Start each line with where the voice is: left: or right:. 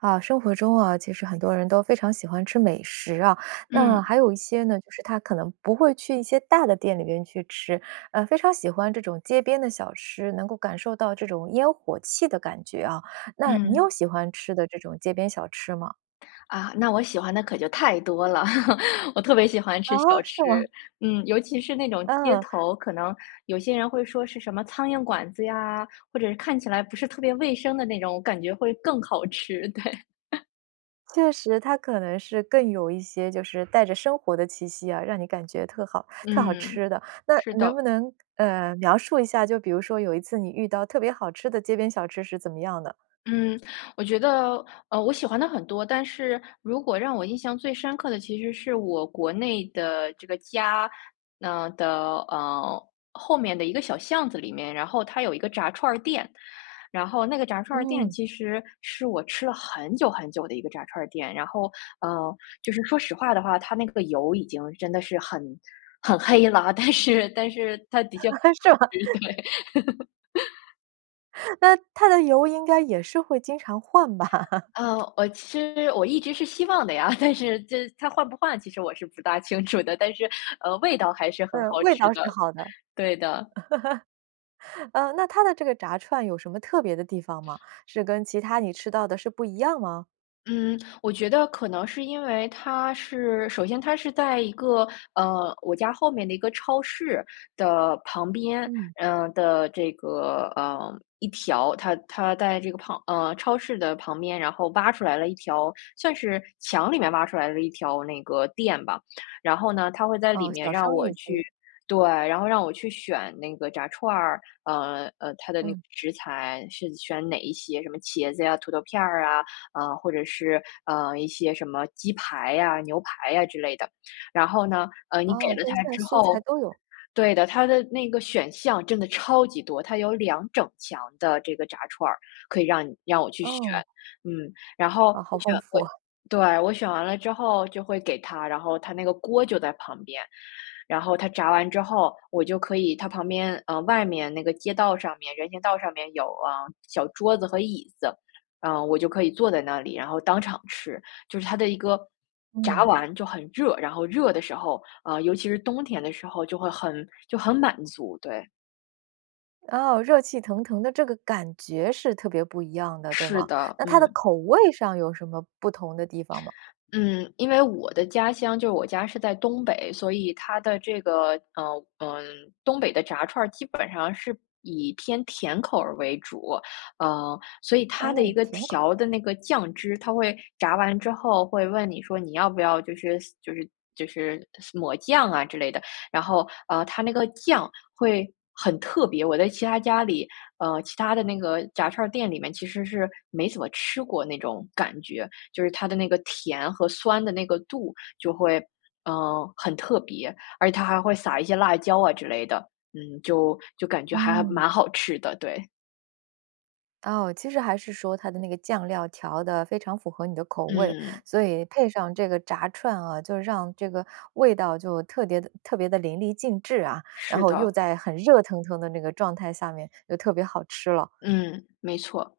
right: 啊，生活中啊，其实很多人都非常喜欢吃美食啊，那
left: 嗯。
right: 还有一些呢，就是他可能不会去一些大的店里边去吃，呃，非常喜欢这种街边的小吃，能够感受到这种烟火气的感觉啊。那你有
left: 嗯。
right: 喜欢吃的这种街边小吃吗？
left: 啊，那我喜欢的可就太多了。我特别喜欢
right: 啊？
left: 吃小
right: 是吗？
left: 吃，嗯，尤其是那种街
right: 嗯。
left: 头，可能有些人会说是什么苍蝇馆子呀，或者看起来不是特别卫生的那种，我感觉会更好吃，对。
right: 确实，它可能是更有一些就是带着生活的气息啊，让你感觉特好特好
left: 嗯，
right: 吃的。那
left: 是
right: 能不
left: 的。
right: 能，呃，描述一下，就比如说有一次你遇到特别好吃的街边小吃是怎么样的？
left: 嗯，我觉得，呃，我喜欢的很多，但是如果让我印象最深刻的其实是我国内的这个家，呃，的，呃，后面的一个小巷子里面，然后它有一个炸串儿店。然后那个炸串儿店
right: 嗯。
left: 其实是我吃了很久很久的一个炸串儿店，然后，呃，就是说实话的话，它那个油已经真的是很很黑了，但是但是它的确好
right: 是吗？
left: 吃，对。
right: 那它的油应该也是会经常换吧？
left: 呃，我其实我一直是希望的呀。但是这它换不换，其实我是不大清楚的，但是，呃，味道还是很
right: 嗯，
left: 好
right: 味
left: 吃
right: 道是
left: 的，
right: 好的。
left: 对的。
right: 呃，那它的这个炸串有什么特别的地方吗？是跟其它你吃到的是不一样吗？
left: 嗯，我觉得可能是因为它是首先它是在一个，呃，我家后面的一个超市的旁边，
right: 嗯。
left: 呃，的这个，呃，一条它它在这个旁呃，超市的旁边，然后挖出来了一条算是墙里面挖出来了一条那个店吧。然后呢，它会在里
right: 哦，
left: 面
right: 小
left: 让
right: 商
left: 我
right: 业
left: 去
right: 街。
left: 对，然后让我去选那个炸串儿，呃呃，它的那个
right: 嗯。
left: 食材是选哪一些，什么茄子呀、土豆片儿啊，啊，或者是，呃，一些什么鸡排呀、牛排呀之类的。然后呢，呃，你给
right: 哦，
left: 了
right: 荤
left: 他
right: 菜、
left: 之
right: 素菜
left: 后
right: 都有。
left: 对的，它的那个选项真的超级多，它有2整墙的这个炸串儿，可以让你让我去选，
right: 哦。
left: 嗯。然
right: 哦，
left: 后你
right: 好丰
left: 选过
right: 富哦。
left: 对。我选完了之后就会给他，然后它那个锅就在旁边。然后他炸完之后，我就可以它旁边呃，外面那个街道上面人行道上面有，啊，小桌子和椅子，呃，我就可以坐在那里，然后当场吃。就是它的一个炸
right: 嗯。
left: 完就很热，然后热的时候呃，尤其是冬天的时候就会很就很满足，对。
right: 哦，热气腾腾的这个感觉是特别不一样的，对
left: 是
right: 吗？
left: 的，
right: 那它的
left: 嗯。
right: 口味上有什么不同的地方吗？
left: 嗯，因为我的家乡就我家是在东北，所以它的这个，呃，嗯，东北的炸串儿基本上是以偏甜口儿为主。嗯，所以它的一
right: 哦，
left: 个
right: 甜
left: 调
right: 口。
left: 的那个酱汁，它会炸完之后会问你说你要不要就是就是就是抹酱啊之类的。然后，呃，它那个酱会很特别，我在其他家里，呃，其他的那个炸串儿店里面其实是没怎么吃过那种感觉。就是它的那个甜和酸的那个度就会，呃，很特别，而且它还会撒一些辣椒啊之类的，嗯，就就感觉还
right: 嗯。
left: 蛮好吃的，对。
right: 哦，其实还是说它的那个酱料调得非常符合你的口味，
left: 嗯。
right: 所以配上这个炸串啊，就让这个味道就特别地特别地淋漓尽致啊。然
left: 是
right: 后又
left: 的。
right: 在很热腾腾的那个状态下面又特别好吃了。
left: 嗯，没错。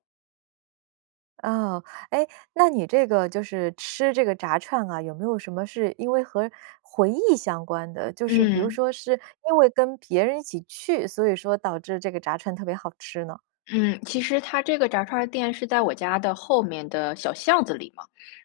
right: 哦，诶，那你这个就是吃这个炸串啊，有没有什么是因为和回忆相关的？就是比如
left: 嗯。
right: 说是因为跟别人一起去，所以说导致这个炸串特别好吃呢？
left: 嗯，其实它这个炸串儿店是在我家的后面的小巷子里嘛。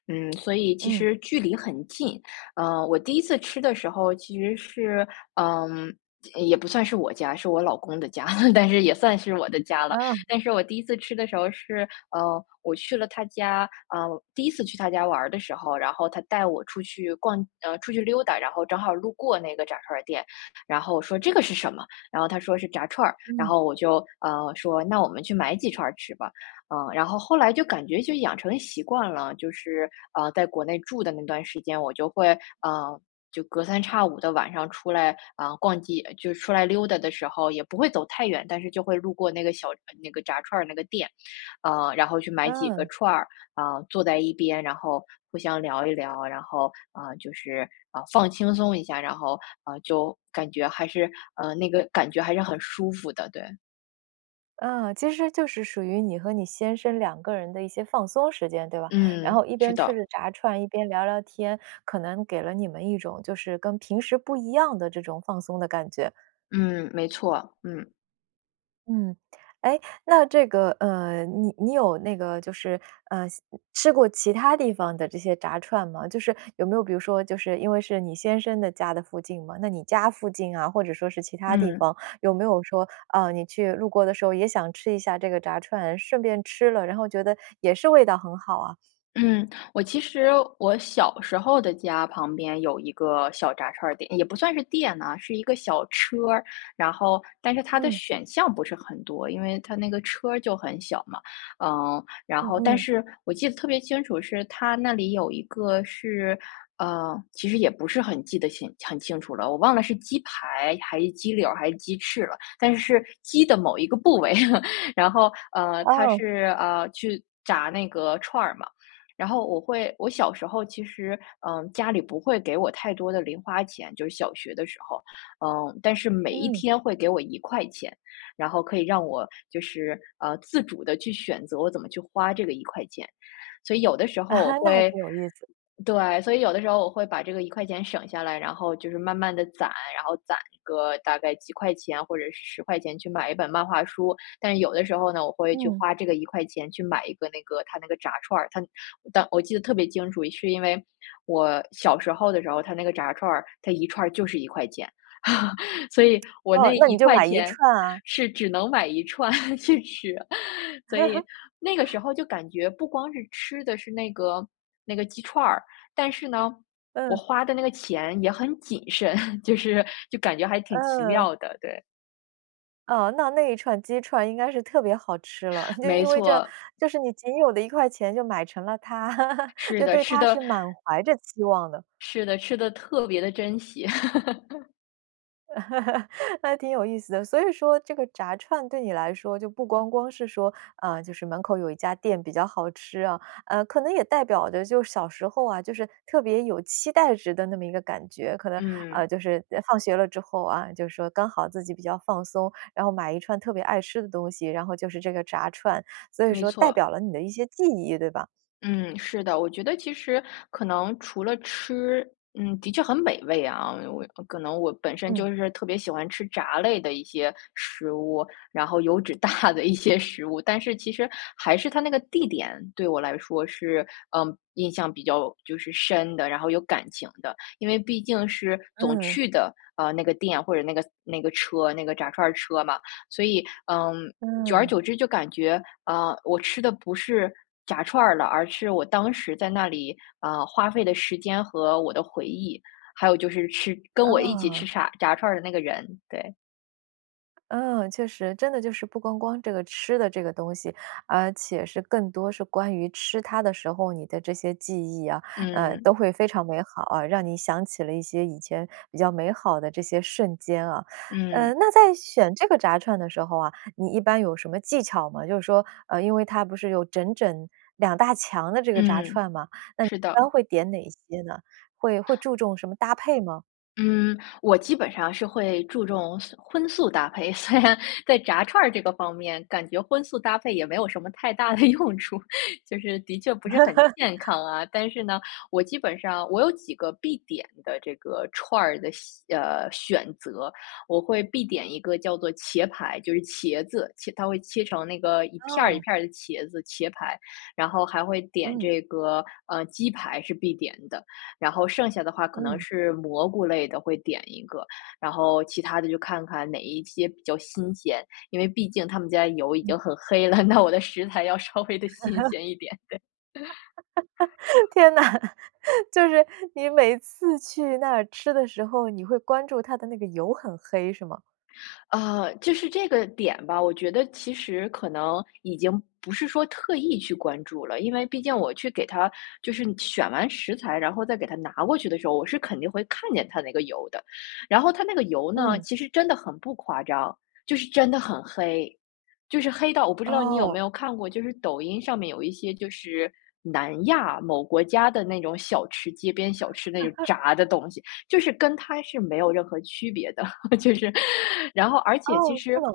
left: 嗯，所以其
right: 嗯。
left: 实距离很近，呃，我第1次吃的时候其实是，嗯，也不算是我家，是我老公的家，但是也算是我的家了。
right: 嗯。
left: 但是我第1次吃的时候是，呃，我去了他家，呃，第1次去他家玩儿的时候，然后他带我出去逛，呃，出去溜达，然后正好路过那个炸串儿店，然后我说这个是什么？然后他说是炸串儿，然
right: 嗯。
left: 后我就，呃，说：“那我们去买几串儿吃吧。”嗯，然后后来就感觉就养成了习惯了，就是，呃，在国内住的那段时间，我就会，呃，就隔三差五的晚上出来，啊，逛街就出来溜达的时候也不会走太远，但是就会路过那个小那个炸串儿那个店。呃，然后去买几个
right: 嗯。
left: 串儿，啊，坐在一边，然后互相聊一聊，然后，呃，就是，啊，放轻松一下，然后，呃，就感觉还是，呃，那个感觉还是很舒服的，对。
right: 嗯，其实就是属于你和你先生2个人的一些放松时间，对吧？然
left: 嗯，
right: 后一
left: 是
right: 边吃
left: 的。
right: 着炸串，一边聊聊天，可能给了你们一种就是跟平时不一样的这种放松的感觉。
left: 嗯，没错，嗯。
right: 嗯。诶，那这个，呃，你你有那个就是，呃，像吃过其它地方的这些炸串吗？就是有没有比如说就是因为是你先生的家的附近嘛，那你家附近啊，或者说是其它地
left: 嗯。
right: 方，有没有说，呃，你去路过的时候也想吃一下这个炸串，顺便吃了，然后觉得也是味道很好啊？
left: 嗯，我其实我小时候的家旁边有一个小炸串儿店，也不算是店啊，是一个小车儿，然后但是它的
right: 嗯。
left: 选项不是很多，因为它那个车儿就很小嘛。嗯，然
right: 嗯
left: 后但
right: 嗯。
left: 是我记得特别清楚，是它那里有一个是呃，其实也不是很记得清很清楚了，我忘了是鸡排还是鸡柳儿还是鸡翅了，但是是鸡的某一个部位。然后，呃，它
right: 哦。
left: 是，呃，去炸那个串儿嘛，然后我会我小时候其实，嗯，家里不会给我太多的零花钱就是小学的时候。嗯，但是每一
right: 嗯。
left: 天会给我¥1，然后可以让我就是，呃，自主地去选择我怎么去花这个¥1。所以有的时候我
right: 那还
left: 会
right: 挺有意思。
left: 对，所以有的时候我会把这个¥1省下来，然后就是慢慢地攒，然后攒个大概几块钱或者是¥10去买一本漫画书。但是有的时候呢，我会去
right: 嗯。
left: 花这个¥1去买一个那个它那个炸串儿，它当我记得特别清楚是因为我小时候的时候儿它那个炸串儿，它1串就是¥1。所以我
right: 哦，
left: 那
right: 那
left: 一
right: 你就
left: 块
right: 买一
left: 钱
right: 串啊。
left: 是只能买1串去吃啊。所以 那个时候就感觉不光是吃的是那个那个鸡串儿，但是呢，我
right: 嗯。
left: 花的那个钱也很谨慎，就是就感觉还挺奇
right: 嗯。
left: 妙的，对。
right: 哦，那那一串鸡串应该是特别好吃了，嗯，就
left: 没
right: 因为这
left: 错。
right: 就是你仅有的1块钱就买成了它，
left: 是
right: 就
left: 的，
right: 对
left: 吃
right: 它
left: 得
right: 是满怀着期望的。
left: 是的，吃得特别地珍惜。
right: 嗯，挺有意思的，所以说这个炸串，对你来说就不光光是说呃，就是门口有一家店比较好吃啊。呃，可能也代表的就是小时候啊，就是特别有期待值的那么一个感觉。可能呃，
left: 嗯。
right: 就是放学了之后啊，就说刚好自己比较放松，然后买一串特别爱吃的东西，然后就是这个炸串，所以
left: 没
right: 说代
left: 错。
right: 表了你的一些记忆，对吧？
left: 嗯，是的。我觉得其实，可能除了吃，嗯，的确很美味啊。我也可能我本身
right: 嗯。
left: 就是特别喜欢吃炸类的一些食物，然后油脂大的一些食物，但是其实还是它那个地点，对我来说是呃，印象比较就是深的，然后有感情的。因为毕竟是总
right: 嗯。
left: 去的，呃，那个店或者那个那个车，那个炸串儿车嘛。所以嗯，久而
right: 嗯。
left: 久之就感觉，啊，我吃的不是炸串儿了，而是我当时在那里呃，花费的时间和我的回忆，还有就是吃跟我一起吃
right: 哦。
left: 炸炸串儿的那个人。对。
right: 嗯，确实，真的就是不光光这个吃的这个东西，而且是更多是关于吃它的时候，你的这些记忆啊，呃，
left: 嗯。
right: 都会非常美好啊，让你想起了一些以前比较美好的这些瞬间啊。呃，
left: 嗯。
right: 那在选这个炸串的时候啊，你一般有什么技巧吗？就是说呃，因为它不是有整整2大墙的这个炸
left: 嗯，
right: 串吗，那你
left: 是
right: 一
left: 的。
right: 般会点哪些呢？会会注重什么搭配吗？
left: 嗯，我基本上是会注重素荤素搭配，虽然在炸串儿这个方面，感觉荤素搭配也没有什么太大的用处，就是的确不是很健康啊。但是呢，我基本上我有几个必点的这个串儿的喜呃，选择。我会必点一个叫做茄排，就是茄子。切它会切成那个一片儿一
right: 哦。
left: 片儿的茄子，茄排，然后还会点
right: 嗯。
left: 这个呃，鸡排是必点的，然后剩下的话，可能
right: 嗯。
left: 是蘑菇类的，会点一个。然后，其它的，就看看哪一些比较新鲜，因为毕竟他们家油已
right: 嗯。
left: 经很黑了，那我的食材要稍微地新鲜一点，对。
right: 天呐！就是你每次去那儿吃的时候，你会关注它的那个油很黑，是吗？
left: 呃，就是这个点吧，我觉得其实可能，已经不是说特意去关注了，因为毕竟我去给它就是选完食材，然后再给它拿过去的时候，我是肯定会看见它那个油的。然后它那个油呢，
right: 嗯。
left: 其实真的很不夸张，就是真的很黑。就是黑到我不知道你有
right: 哦。
left: 没有看过，就是抖音上面有一些就是南亚某国家的那种小吃，街边小吃。那种炸的东西，就是跟它是没有任何区别的。就是然后而且其
right: 哦，是
left: 实
right: 吗？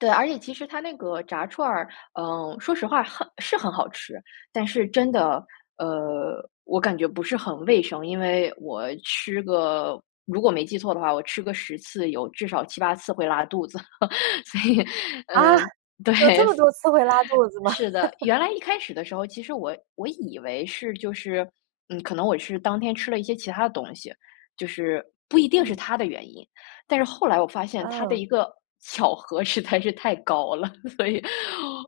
left: 对，而且其实它那个炸串儿，嗯，说实话很是很好吃，但是真的呃，我感觉不是很卫生。因为我吃个如果没记错的话，我吃个10次有至少7、8次会拉肚子，所以
right: 啊，
left: 嗯，对。
right: 有这么多次会拉肚子吗？
left: 是的，原来一开始的时候，其实我我以为是就是嗯，可能我是当天吃了一些其它的东西，就是不一定是
right: 嗯。
left: 它的原因。但是后来我发现，它的
right: 嗯。
left: 一个巧合实在是太高了，所以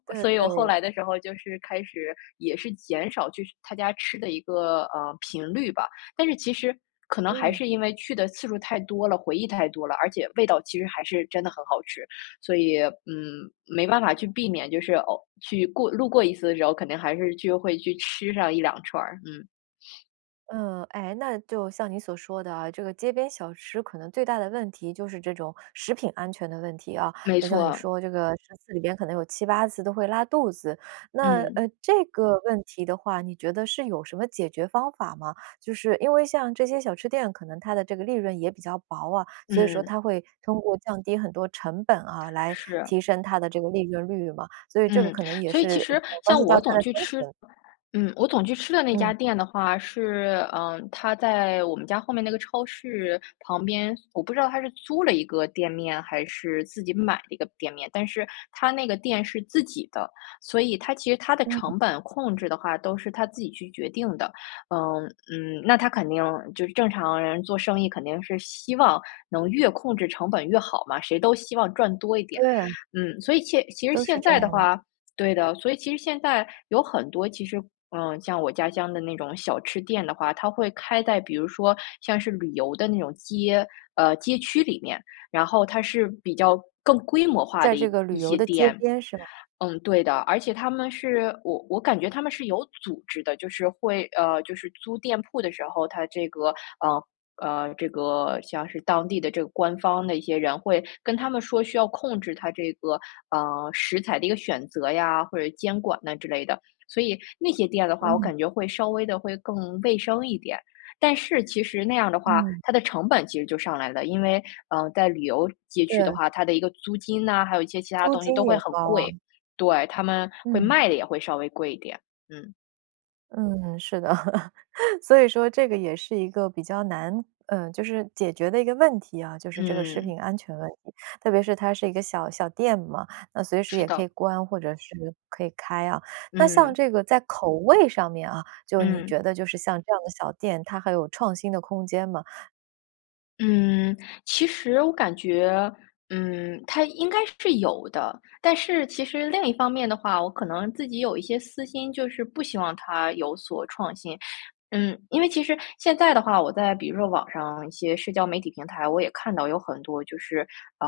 right: 对
left: 所以我后
right: 对。
left: 来的时候，就是开始也是减少去它家吃的一个呃，频率吧。但是其实，可能还
right: 嗯。
left: 是因为去的次数太多了，回忆太多了，而且味道其实还是真的很好吃，所以嗯，没办法去避免，就是偶去过路过一次的时候，肯定还是就会去吃上1、2串儿，嗯。
right: 呃，诶？那就像你所说的啊，这个街边小吃可能最大的问题就是这种食品安全的问题啊。
left: 没
right: 就像你
left: 错。
right: 说的这个10次里边可能有7-8次都会拉肚子。那，呃，
left: 嗯。
right: 这个问题的话，你觉得是有什么解决方法吗？就是因为像这些小吃店，可能它的这个利润也比较薄啊，所以说
left: 嗯。
right: 它会通过降低很多成本啊，来
left: 是。
right: 提升它的这个利润率嘛。所以这个
left: 嗯，
right: 可能也
left: 所以其
right: 是
left: 实
right: 关
left: 像
right: 系到
left: 我
right: 它
left: 总
right: 的
left: 去
right: 生
left: 吃
right: 存。
left: 嗯，我总去吃的那
right: 嗯。
left: 家店的话是，呃，它在我们家后面那个超市旁边，我不知道它是租了一个店面还是自己买了一个店面，但是它那个店是自己的，所以它其实它的
right: 嗯。
left: 成本控制的话都是它自己去决定的。呃，嗯，那它肯定就是正常人做生意，肯定是希望能越控制成本越好嘛，谁都希望赚多一点。
right: 对。
left: 嗯，所以现其实
right: 都是
left: 现
right: 这
left: 在
right: 样
left: 的
right: 的。
left: 话对的，所以其实现在有很多，其实，嗯，像我家乡的那种小吃店的话，它会开在比如说像是旅游的那种街呃，街区里面，然后它是比较更规模化
right: 在
left: 的
right: 这
left: 一
right: 个
left: 一
right: 旅游
left: 些
right: 的街
left: 店。
right: 边，是吧？
left: 嗯，对的，而且他们是我我感觉它们是有组织的，就是会呃，就是租店铺的时候，它这个呃，嗯，这个像是当地的这个官方的一些人会跟他们说需要控制它这个，呃，食材的一个选择呀，或者监管呢之类的。所以那些店的话，我
right: 嗯。
left: 感觉会稍微地会更卫生一点。但是其实那样的话，
right: 嗯。
left: 它的成本其实就上来了，因为，呃，在旅游街区的
right: 对。
left: 话，它的一个租金呐，还有一些其它的
right: 租
left: 东西都
right: 金
left: 会
right: 也
left: 很
right: 高
left: 贵。
right: 啊。
left: 对，它们会
right: 嗯。
left: 卖得也会稍微贵一点。嗯。
right: 嗯，是的，所以说，这个也是一个比较难呃，就是解决的一个问题啊，就是这个食
left: 嗯。
right: 品安全问题。特别是它是一个小小店嘛，那随时
left: 是
right: 也可
left: 的。
right: 以关，或者是可以开啊。那像
left: 嗯。
right: 这个在口味上面啊，就你
left: 嗯。
right: 觉得就是像这样的小店，它还有创新的空间吗？
left: 嗯，其实我感觉嗯，它应该是有的，但是其实另一方面的话，我可能自己有一些私心，就是不希望它有所创新。嗯，因为其实现在的话，我在比如说网上一些社交媒体平台，我也看到有很多就是呃，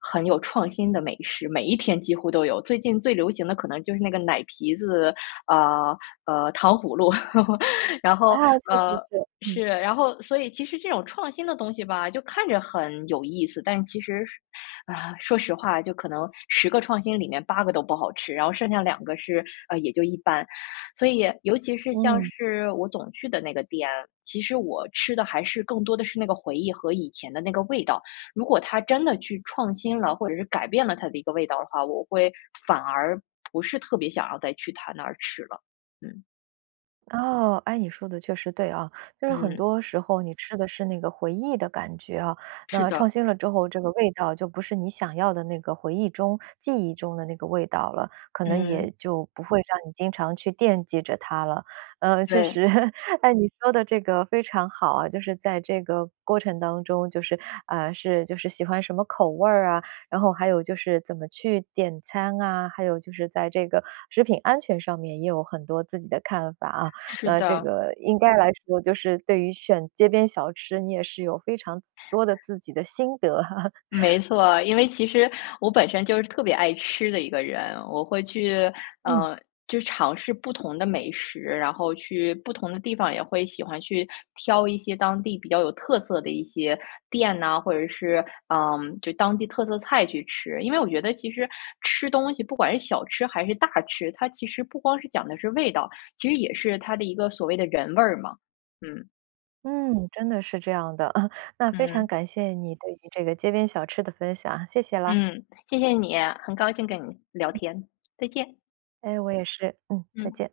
left: 很有创新的美食，每一天几乎都有。最近最流行的，可能就是那个奶皮子呃，呃，糖葫芦。然
right: 啊，
left: 后
right: 是是
left: 呃，
right: 是。嗯。
left: 是，然后所以其实这种创新的东西吧，就看着很有意思，但是其实啊，说实话，就可能10个创新里面8个都不好吃，然后剩下2个是呃，也就一般。所以，尤其是，像
right: 嗯。
left: 是我总去的那个店，其实我吃的还是更多的是那个回忆和以前的那个味道。如果它真的去创新了，或者是改变了它的一个味道的话，我会反而不是特别想要再去它那儿吃了。嗯。
right: 哦，诶，你说的确实对啊，就是很
left: 嗯。
right: 多时候你吃的是那个回忆的感觉啊，
left: 是
right: 那创
left: 的。
right: 新了之后，这个味道就不是你想要的那个回忆中、记忆中的那个味道了，可能
left: 嗯。
right: 也就不会让你经常去惦记着它了。呃，确
left: 对。
right: 实，诶，你说的这个非常好啊，就是在这个过程当中，就是，啊，是就是喜欢什么口味儿啊，然后还有就是怎么去点餐啊，还有就是在这个食品安全上面也有很多自己的看法啊，
left: 是
right: 那这
left: 的。
right: 个应该来说就是对于选街边小吃，你也是有非常自多的自己的心得。
left: 没错，因为其实我本身就是特别爱吃的一个人，我会去
right: 嗯。
left: 呃，就尝试不同的美食，然后去不同的地方也会喜欢去挑一些当地比较有特色的一些店呐，或者是，嗯，就当地特色菜去吃。因为我觉得其实吃东西不管是小吃还是大吃，它其实不光是讲的是味道，其实也是它的一个所谓的人味儿嘛。嗯。
right: 嗯，真的是这样的。那非常
left: 嗯。
right: 感谢你对于这个街边小吃的分享，谢谢啦。
left: 嗯，谢谢你。很高兴跟你聊天，再见。
right: 哎，我也是。嗯，再
left: 嗯。
right: 见。